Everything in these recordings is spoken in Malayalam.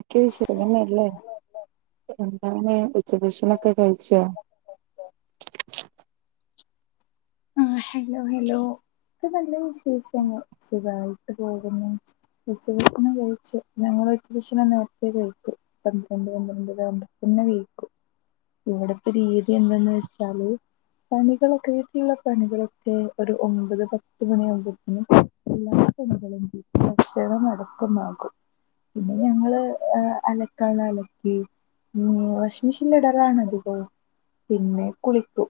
ഒക്കെ സുഖമല്ലേ എന്താണ് ഉച്ച ഭഷ് ഒക്കെ കഴിച്ചോ ആ ഹലോ ഹലോ [unintelligible] [unintelligible] സുഖായി [unintelligible] ഉച്ചഭഷണം കഴിച്ചു ഞങ്ങൾ ഉച്ച ഭക്ഷണം നേരത്തെ കഴിക്കും. പന്ത്രണ്ട് പന്ത്രണ്ടര ആകുമ്പോ തന്നെ കയിക്കും ഇവിടത്തെ രീതി എന്തെന്ന് വെച്ചാല് പണികളൊക്കെ വീട്ടുള്ളക്കെ പണികളൊക്കെ ഒരു ഒമ്പത് പത്ത് മണിയാകുമ്പോത്തിനും എല്ലാ പണികളും ഭക്ഷണം അടക്കമാകും. പിന്നെ ഞങ്ങള് അലകാള്ള അലക്കി മ് വാഷിംഗ് മെഷീനിൽ ഇടലാണ് അധികവും പിന്നെ കുളിക്കും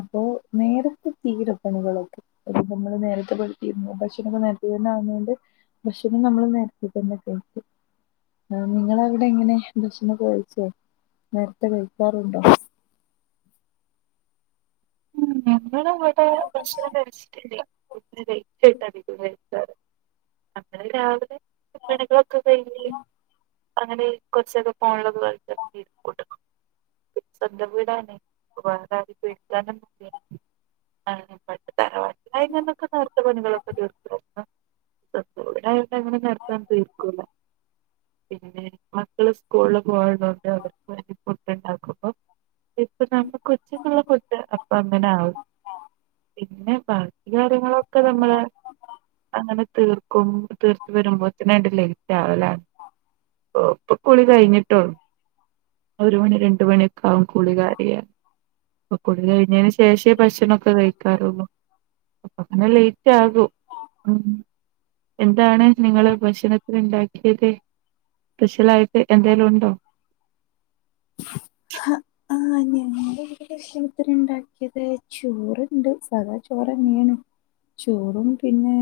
അപ്പോ നേര തീരും പണികളൊക്കെ അപ്പോ നമ്മള് നേരത്തെ ഭക്ഷണ ണൊക്കെ നേരത്തെ തന്നെ ആവുന്നോണ്ട് ഭക്ഷണം നമ്മൾ നേരത്തെ തന്നെ കഴിക്കും നിങ്ങളെ അവിടെ എങ്ങനെ ഭക്ഷണൊക്കെ കഴിച്ചോ? നേരത്തെ കഴിക്കാറുണ്ടോ? [unintelligible] ഭക്ഷണം കയ്ച്ചിട്ടില്ല [unintelligible] [unintelligible] രാവിലെ പണികളൊക്കെ ആഹ് കഴിഞ്ഞ് [unintelligible] അങ്ങനെ കുറച്ചൊക്കെ ഫോണിലൊക്കെ കളിച്ചങ്ങനെ ഇരിക്കുട്ടോ സ്വന്തം വീടാണ് വേറെ ആരേം പേടിക്കാനൊന്നൂല്ല നേരത്തെ പണികളൊക്കെ [unintelligible] തീർക്കുവാരുന്നു. സ്വന്തം വീടായോണ്ട് അങ്ങനെ നേരത്തെ ഒന്നും തീർക്കൂല പിന്നെ മക്കള് സ്കൂളില് പോയോ അതെ അതെ ഉ [unintelligible] അപ്പ അങ്ങനെ ആ കാര്യങ്ങളൊക്കെ നമ്മള് അങ്ങനെ തീർക്കും തീർത്ത് വരുമ്പോത്തിനാണ്ട് ലേറ്റ് ആവലാണ് ഇപ്പ കുളി കഴിഞ്ഞിട്ടോള്ളു ഒരു മണി രണ്ട്മണി ഒക്കെ ആകും കുളി കയിയാൻ അപ്പൊ കുളി കഴിഞ്ഞതിന് ശേഷേ ഭക്ഷണൊക്കെ കഴിക്കാറുള്ളൂ അപ്പങ്ങനെ ലൈറ്റാകും. ഉം എന്താണ് നിങ്ങള് ഭക്ഷണ ത്ത്ന്ണ്ടാക്കിയത് പെഷ്യലായിട്ട് എന്തേലും ഒണ്ടോ ഹ ആ [unintelligible] ഇന്ന് ഭക്ഷണത്തിന് ഇണ്ടാക്കിയത് ചോറ്ണ്ട് സാധാ ചോ റന്യേണ് ചോറും പിന്നെ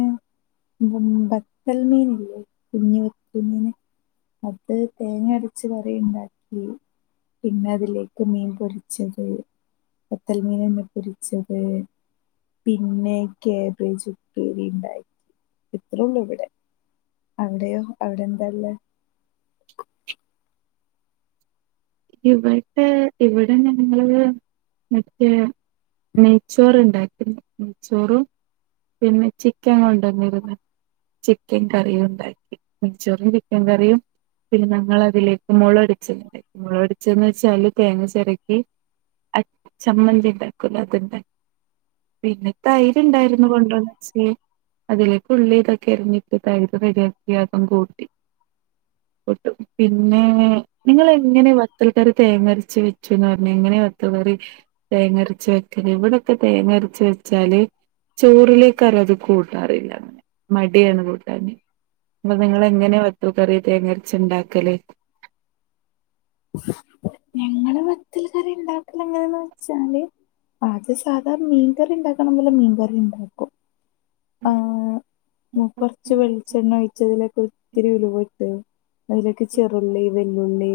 [unintelligible] അൽമീൻ ഇല്ലേ കുഞ്ഞിവ കുഞ്ഞിന് അട്ത്ത തേങ്ങ അരച്ചു കറി ഉണ്ടാക്കി പിന്ന അതിലേക്കു മീൻ പൊരിച്ചത് പത്തൽ മീന് ന്നെ പൊരിച്ചത് പിന്നെ ക്യാബേജ് ഉപ്പേരി ഇണ്ടാക്കി ഇത്രൊള്ളു ഇവിടെ അവിടെയോ അവിടെന്താള്ളത് ഇവടെ ഇവടെ ഞങ്ങള് മറ്റേ നെയ്ച്ചോറുണ്ടാക്കുന്നു നെയ്ച്ചോറും പിന്നെ ചിക്കൻ കൊണ്ടന്നിരുന്നു ചിക്കൻ കറി ഉണ്ടാക്കി നെയ്ച്ചോറും ചിക്കൻ കറിയും പിന്നെ ഞങ്ങളതിലേക്ക് മൊളടിച്ചത് ഇണ്ട് മൊള അടിച്ചന്ന് വെച്ചാല് തേങ്ങ ചെരകി അ ചമ്മന്തി ഉണ്ടാക്കൂ ലെ അതന്നെ പിന്നെ തൈര്ണ്ടായിരുന്നു കൊണ്ടന്ന്ച്ചെ അതിലേക്ക് ഉള്ളിയൊക്കെ എരിഞ്ഞിട്ട് തൈര് റെഡിയാക്കി അതും കൂട്ടി കൂട്ടും പിന്നെ നിങ്ങളെ എങ്ങനെ വത്തൽക്കറി തേങ്ങരച്ച് വെച്ചുന്ന്റഞ്ഞെ എങ്ങനെയ വത്തൽക്കറി തേങ്ങരച്ച് വെക്കല് ഇവിടൊക്കെ തേങ്ങരച്ച് വെച്ചാല് ചോറിലേക് ആരു അത്ക്കൂട്ടാറില്ല അങ്ങനെ മടിയാണ് കൂട്ടാന് ങ്ങൾനെ നിങ്ങളെങ്ങനെയ വത്തൽക്കറി തേങ്ങരച്ച് ഉണ്ടാക്കല് ഞങ്ങള് വത്തൽ കറി ഇണ്ടാക്കലങ്ങെനേന്ന് വെച്ചാല് പാച ത് സധാ മീൻകറി ഉണ്ടാക്കണ ലം മീൻ കറി ഉണ്ടാക്കും ആഹ് ഉം കൊറച്ച് വെളിച്ചെണ്ണ ഒയിച്ചതിലേക്ക് ഒരിത്തിരി ഉലുവ ഇട്ട് അയിലേക്ക് ചെറുള്ളി വെ ല്ലുള്ളി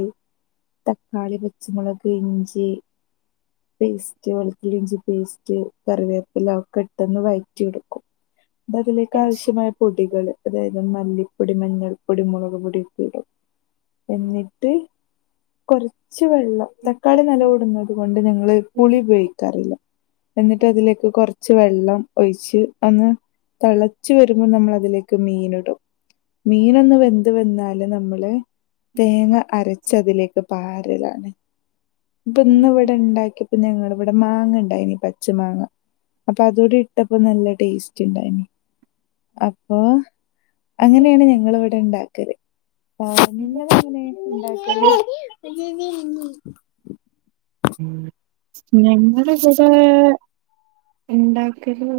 തക്കാളി പച്ചമുളക് ഇഞ്ചി പേസ്റ്റ് വെളുത്തുള്ളി ഇഞ്ചി പേസ്റ്റ് കറിവേപ്പിലാ ഒക്കെ ഇട്ട് ഒന്ന് വഴറ്റി എടുക്കും ദതിലേക്ക് ആവശ്യമായ പൊടികള് അതായത് മല്ലിപ്പൊടി മഞ്ഞൾപ്പൊടി മുളക്പൊടി ഉപ്പ് ഇടും എന്നിട്ട് കൊറച്ച് വെള്ളം തക്കാളി നല്ലോം ഇടുന്നത് കൊണ്ട് ഞങ്ങള് പുളി ഉപയോഗിക്കാറില്ല എന്നിട്ട് അതിലേക്ക് കൊറ ച്ചു വെള്ളം ഒയിച്ച് അന്ന് തെളച്ചു വരുമ്പം നമ്മൾ അതിലേ ക്ക് മീൻ ഇടും മീനൊന്ന് വെന്ത് വെന്നാല് നമ്മള് തേങ്ങ അരച്ചതിലേ പാരലാണെ ത് ഇന്ന്‌ ഇവിടെ ഇണ്ടാക്കി ഞങ്ങളിവിട മാങ്ങ ഇണ്ടായിനി പച്ച മാങ്ങ അപ്പൊ അതൂടെ ഇട്ടപ്പോ നല്ല ടേസ്റ്റ് ഇണ്ടായിനി അപ്പൊ അങ്ങനെയാണ് ഞങ്ങൾ ഇവിടെ ഉണ്ടാ ക്കരെ ആ നിങ്ങൾ എങ്ങനെ ഉണ്ടാക്കല് [unintelligible] ഉം ഞങ്ങളിവിടെ ഇണ്ടാക്കല്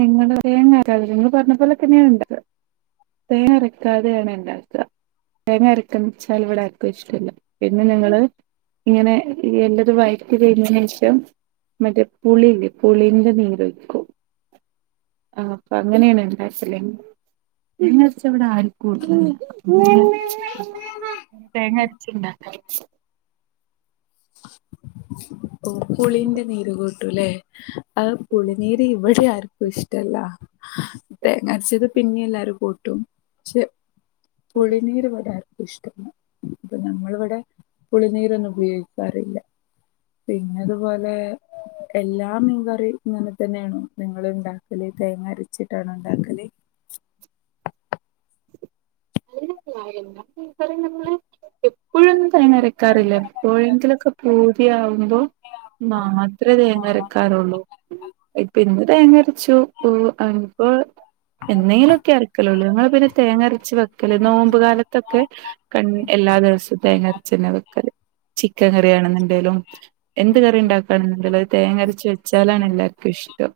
നിങ്ങള് വേ കാര്യങ്ങൾ പറഞ്ഞ പോലൊക്കെന്നെയാണ് ഉള്ളത്. [unintelligible] ാക്ക തേങ്ങ അരക്കാ വച്ചാൽ ഇവിടെ ആർക്കും ഇഷ്ടമല്ല പിന്നെ ഞങ്ങള് ഇങ്ങനെ എല്ലാരും വയറ്റീന്ന് പോയതിന് ശേഷം മറ്റേ പുളിയില്ലേ പുളീന്റെ നീരൊഴിക്കും. ആ അപ്പൊ അങ്ങനെയാണ് [unintelligible] തേങ്ങ അരച്ചവിടെ ആരിക്കും [unintelligible] തേങ്ങ അരച്ചു ഉണ്ടാക്ക [inaudible] ഓ പുളിന്റെ നീരു ഇല്ലേ ആ പുളിനീര് ഇവിടെ ആർക്കും ഇഷ്ടല്ല തേങ്ങാരച്ചത് പിന്നെ എല്ലാരും കൂട്ടും പക്ഷെ - പുളിനീര് ഇവിടെ ആർക്കും ഇഷ് അപ്പൊ നമ്മളിവിടെ പുളിനീര് തന്നെ ഉപയോഗിക്ക ആരുമില്ല പിന്നെതുപോലെ എല്ലാം മീൻകറി ഇങ്ങനെ തന്നെയാണോ നിങ്ങള് ഉണ്ടാക്കല് തേങ്ങ അരച്ചിട്ടാണോ ഉണ്ടാക്കല്? [unintelligible] എപ്പോഴൊന്നും തേങ്ങരക്കാറില്ല എപ്പോഴെങ്കിലൊക്കെ പോ [unintelligible] ആവുമ്പോ മാത്രമേ തേങ്ങരക്കാറുള്ളൂ പി തേങ്ങര [unintelligible] എന്നേലുംലൊക്കെ അരക്കല്ലോള്ളൂ ഞങ്ങള് പിന്നെ തേങ്ങരച്ച് വെ നോമ്പ്കാലത്തൊക്കെ ക എല്ലാ ദിവസവും തേങ്ങരച്ച് തന്നെ വെക്ക. ചിക്കൻ കറിയ ആണെന്നുണ്ടെങ്കിലും എന്ത് കറി ഉണ്ടാക്കുകയാണെന്നുണ്ടെങ്കിലും അത് തേങ്ങരച്ച് വച്ചാലാണ് എല്ലാർക്കും ഇഷ്ടം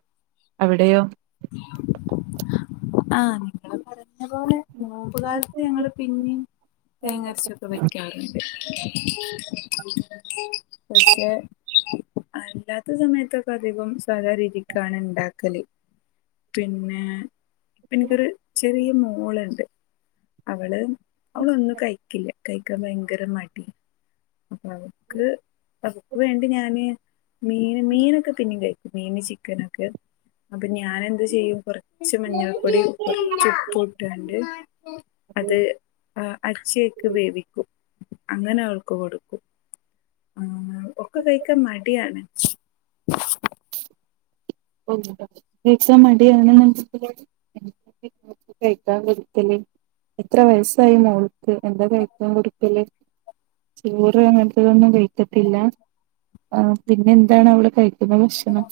അവിടെയോ? ആഹ് നിങ്ങള് പറഞ്ഞ പോലെ നോമ്പുകാലത്ത് ഞങ്ങള് പിന്നെയും തേങ്ങരച്ചൊക്കെ വെക്കാറുണ്ട്. പക്ഷേ അല്ലാത്ത സമയത്തൊക്കെ അധികം സാധാ രീതിക്കാണ് ഉണ്ടാക്കല് പിന്നെ ഇപ്പൊ എനിക്കൊരു ചെറിയ മോളുണ്ട്. അവള് അവളൊന്നും കയിക്കില്ല കയി ക്കാൻ ഭയങ്കര മടി അപ്പ അവക്ക് അവക്ക് വേണ്ടി ഞാന് മീൻ മീനൊക്കെ പിന്നെ കഴ മീൻ ചിക്കനൊക്കെ അപ്പൊ ഞാൻ എന്ത് ചെയ്യും റച്ച് മഞ്ഞപ്പൊടി റച്ച് ഉപ്പും ഇട്ടണ്ട് അത് അച്ചിയക്ക് വേവിക്കും അങ്ങനെ അവൾക്ക് കൊടുക്കും ആ ഒക്കെ കഴിക്കാൻ മടിയാണ്. ഒന്നൂട്ടാ [unintelligible] ച്ച മടിയാണെ [unintelligible] [unintelligible] ക്കാൻ കൊടുക്കല് [unintelligible] എത്ര വയസ്സായി മോൾക്ക് എന്താ കഴിക്കാൻ കൊടുക്കല് ചോറ് അങ്ങനത്തെതൊന്നും കഴി പറ്റില്ല ആ പിന്നെ എന്താണ് അവള് കഴി ന്താ ഭക്ഷണം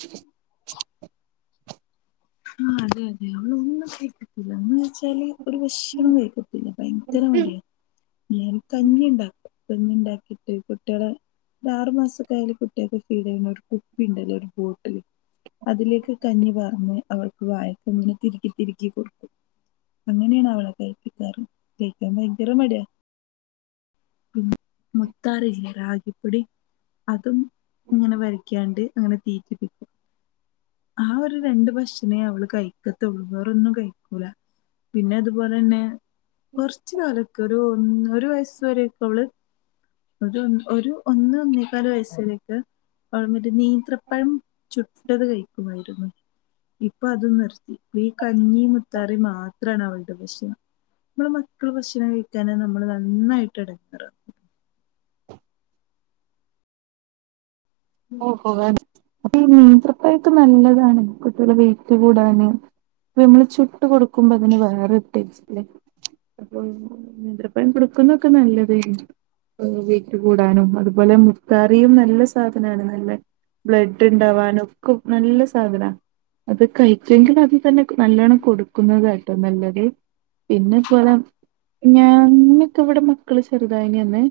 ആ അതെഅതേ ഇവള് ഒന്നും കഴിക്കു ല്ലാന്ന് വെച്ചാല് ഒരു ഭക്ഷണം കഴിക്കത്തില്ല ഭയങ്കര മടിയാ ഞാൻ കഞ്ഞി ഇണ്ടാക്കും കഞ്ഞി ണ്ടാക്കിട്ട് കുട്ട്യളെ ഒരാറു മാസൊക്കായാല് കുട്ട്യൾക്ക് ഫീഡെണ ഒരു കുപ്പി ണ്ടല്ലോ ഒരു ബോട്ടില് അതിലേക്ക് കഞ്ഞി പാർന്ന് അവൾക്ക് വായ്ക്ക് ങ്ങനെ തിരികി തിരികി കൊടുക്കും അങ്ങനെയാണ് അവളെ കഴപ്പിക്കാറ് കഴിക്കാൻ ഭയങ്കര മട്യാ മക്കാറില്ലേ റാ ഇപ്പടി അതും ഇങ്ങനെ വരക്ക്യാണ്ട് അങ്ങനെ തീറ്റിപ്പിക്കും ആഹ് ഒരു രണ്ട് ഭക്ഷണേ അവള് കഴിക്കത്തൊള്ളൂ വേറൊന്നും കഴിക്കൂല പിന്നെ അതുപോലെന്നെ കൊർച്ച് കാലക്കൊരു ഒരു വയസു വരെ ക്കവള് ഒര് ഒരു ഒന്ന് ഒന്നേകാല് വയസ്സുവരെക്കെ അവള് മറ്റേ നീന്ത്രപ്പഴം ചുട്ടത് കഴിക്കുമായിരുന്നു ഇപ്പൊ അതും നിർത്തി വീക് കഞ്ഞി മുത്താറി മാ ത്രാണ് അവളുടെ ഭക്ഷണം നമ്മളെ മക്കള് ഭക്ഷണം കഴിക്കാഞ്ഞ നമ്മള് നന്നായിട്ട് എടങ്ങേറാവും ഓഹോ അപ്പ ഈ നീന്ത്രപ്പഴൊക്കെ നല്ലതാണ് കുട്ടികൾടെ വെയിറ്റ് കൂടാന് ഇത് നമ്മള് ചു ട്ട് കൊടുക്കുമ്പോ അതിന് വേറെ നേന്ത്രപ്പഴം കൊടുക്കുന്നതൊക്കെ നല്ലതായിരുന്നു. വെയ്റ്റ് കൂടാനും അതുപോലെ മു കറിയും നല്ല സാ നല്ല ബ്ലഡ് ഇണ്ടാവാനൊക്കെ നല്ല സാധന അത് കഴിച്ചെങ്കിൽ അത് തന്നെ ക് നല്ലണം കൊടുക്കുന്നതായി ട്ട നല്ലത് പിന്നെ ഇതു പോലെ ഞങ്ങളൊക്കെ ഇവിടെ മക്കള് ചെറുതായി തന്ന്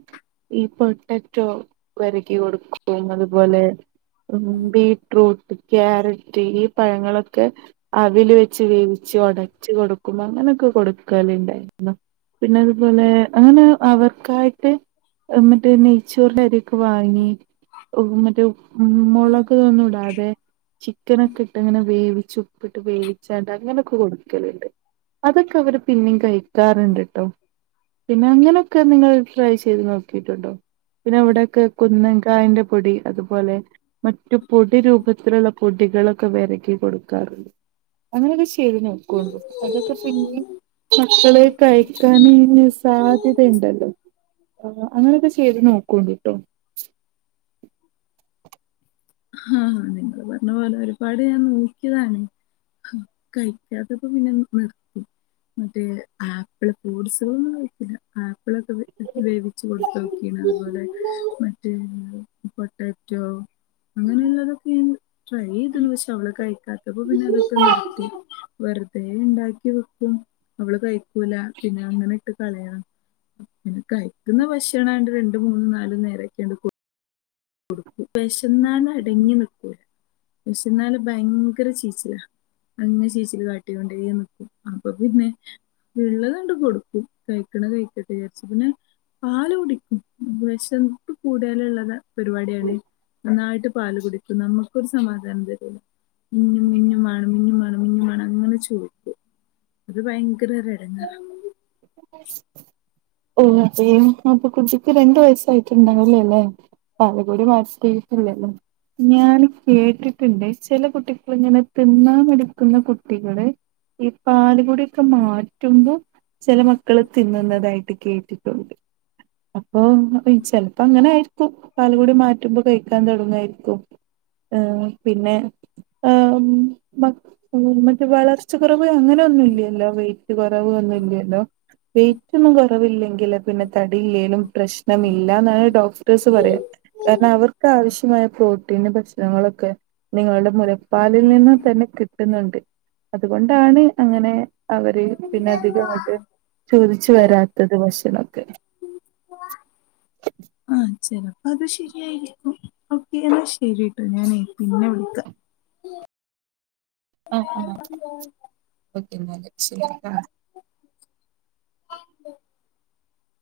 ഈ പൊട്ടറ്റോ വരകി കൊടുക്കും അതുപോലെ മുന്തി ബീറ്റ്റൂട്ട് ക്യാരറ്റ് ഈ പഴങ്ങളൊക്കെ ആവീല് വെച്ച് വേവിച്ച് ഉടച്ച് കൊടുക്കുമ്പോ അങ്ങനെ കൊടുക്കലുണ്ടായിരുന്ന പിന്നെ അതുപോലെ അങ്ങനെ അവർക്കായിട്ട് എന്നിട്ട് നെയ്ച്ചോറിന്റെ അരിയൊക്കെ വാങ്ങി ഓ മറ്റേ ഉം മോളൊകൊന്നും ഇടാതെ ചിക്കനൊക്കെ ഇട്ട് അങ്ങനെ വേവിച്ച് ഉപ്പിട്ട് വേവിച്ചാണ്ട് അങ്ങനൊക്കെ കൊടുക്കലുണ്ട് അതൊക്കെ അവര് പിന്നെയും കഴിക്കാറുണ്ട് കേട്ടോ പിന്നെ അങ്ങനെയൊക്കെ നിങ്ങൾ ട്രൈ ചെയ്ത് നോക്കിട്ടുണ്ടോ പിന്നെ അവിടെക്കെ കുന്നങ്കായന്റെ പൊടി അതുപോലെ മറ്റു പൊടി രൂപത്തിലുള്ള പൊടികളൊക്കെ വരക്കി കൊടുക്കാറു അങ്ങനെ ഒകെ ചെയ് ചെയ്ത് നോക്കുള്ളു അതൊക്കെ പിന്നെ മക്കളെ കഴിക്കാൻ സാധ്യതുണ്ടല്ലോ ഓ അങ്ങനെയൊക്കെ ചെയ്ത് നോക്കോണ്ട് കേട്ടോ ആഹ് നിങ്ങള് പറഞ്ഞ പോലെ ഒരുപാട് ഞാൻ നോക്കിയതാണ് കഴിക്കാത്തൊക്ക പിന്നെ നിർത്തി മറ്റേ ആപ്പിള് ഫൂഡ്സുകളൊന്നും കഴിക്കില്ല ആപ്പിള ഒക്കെ വേവിച്ച് കൊടുത്തു നോക്കീണ് അതുപോലെ മറ്റേ പൊട്ടാറ്റോ അങ്ങനെയുള്ളതൊക്കെ ഞാൻ ട്രൈ ചെയ്തു പക്ഷെ അവള് കഴിക്കാത്തപ്പോ പിന്നെ അതൊക്കെ നിർത്തി വർ അതേ ഉണ്ടാക്കി വെക്കും അവള് കഴിക്കൂല പിന്നെ അങ്ങനെ ഇട്ട് കളയണം പിന്നെ കഴിക്കുന്ന ഭക്ഷണംണ്ട് രണ്ട് മൂന്നും നാലും നേരൊക്കെയണ്ട് കൊ കൊടുക്കും വിശന്നാണ് അടങ്ങി നിക്കൂല പക്ഷ എന്നാല ഭയങ്കര ചീച്ചിലാ അങ്ങന ചീച്ചില് കാട്ടൊണ്ട നിക്കും അപ്പൊ പിന്നെ വിള്ള കണ്ട് കൊടുക്കും കഴിക്കണ കഴിക്കട്ട് വിചാരിച്ചു പിന്നെ പാല് കുടിക്കും വിശപ്പ് കൂടിയാല ഉള്ളത് പരിപാടിയണെങ്കിൽ നന്നായിട്ട് പാല് കുടിക്കും നമുക്കൊരു സമാധാനം തരില്ല മിഞ്ഞുമാേണം മിഞ്ഞുമാേണം അങ്ങനെ ചോദിക്കു അത് ഭയങ്കരടങ്ങറാ ഓ അപ്പൊ കുട്ടിക്ക് രണ്ട് വയസ് ട്ടയിട്ടുണ്ടില്ലേ അല്ലേ പാലഗൂടി മാർച് കേട്ടില്ലല്ലോ ഞാൻ കേട്ടിട്ടുണ്ട് ചില കുട്ടികളി ഇങ്ങനെ തിന്ന എടുക്കുന്ന കുട്ടികള് ഈ പാലുകൂടി ഒക്കെ മാറ്റുമ്പോ ചില മക്കള് തിന്നുന്നതായിട്ട് കേട്ടിട്ട് ട്ടിട്ടുണ്ട് ആ ഓ ചിലപ്പോ അങ്ങനെയാ കും പാല് കൂടി മാറ്റുമ്പോ കൈ ക്കാൻ തുടങ്ങായിരിക്കും ഏഹ് പിന്നെ മാ മറ്റേ വളർച്ച കുറവ് അങ്ങനെ ഒന്നുമില്ലല്ലോ വെയിറ്റ് കുറവ് ഒന്നുമല്ല ലൊ വെയ്റ്റ് ഒന്നും കുറവില്ലെങ്കില് പിന്നെ തടിയില്ലെലും പ്രശ്നമില്ല എന്നാണ് ഡോക്ടേഴ്സ് പറയാ കാരണം അവർക്ക് ആവശ്യ നായ പ്രോട്ടീൻ ഭക്ഷണങ്ങളൊക്കെ നിങ്ങളുടെ മുലപ്പാലിൽ നിന്നും തന്നെ കിട്ടുന്നുണ്ട് അതുകൊ ണ്ടാണ് അങ്ങനെ അവര് പിന്നെ അധികമാത്തെ. ചോദിച്ചു വരാത്തത് വശനൊക്കെ. ആ ചെലപ്പോ അത് ശരിയായിരിക്കും. ഓക്കെ എന്നാ ശരിട്ടോ ഞാനേ പിന്നെ വിളിക്ക ആഹ് ആഹ് പിന്നെ രക്ഷയില്ലട്ടാ [unintelligible]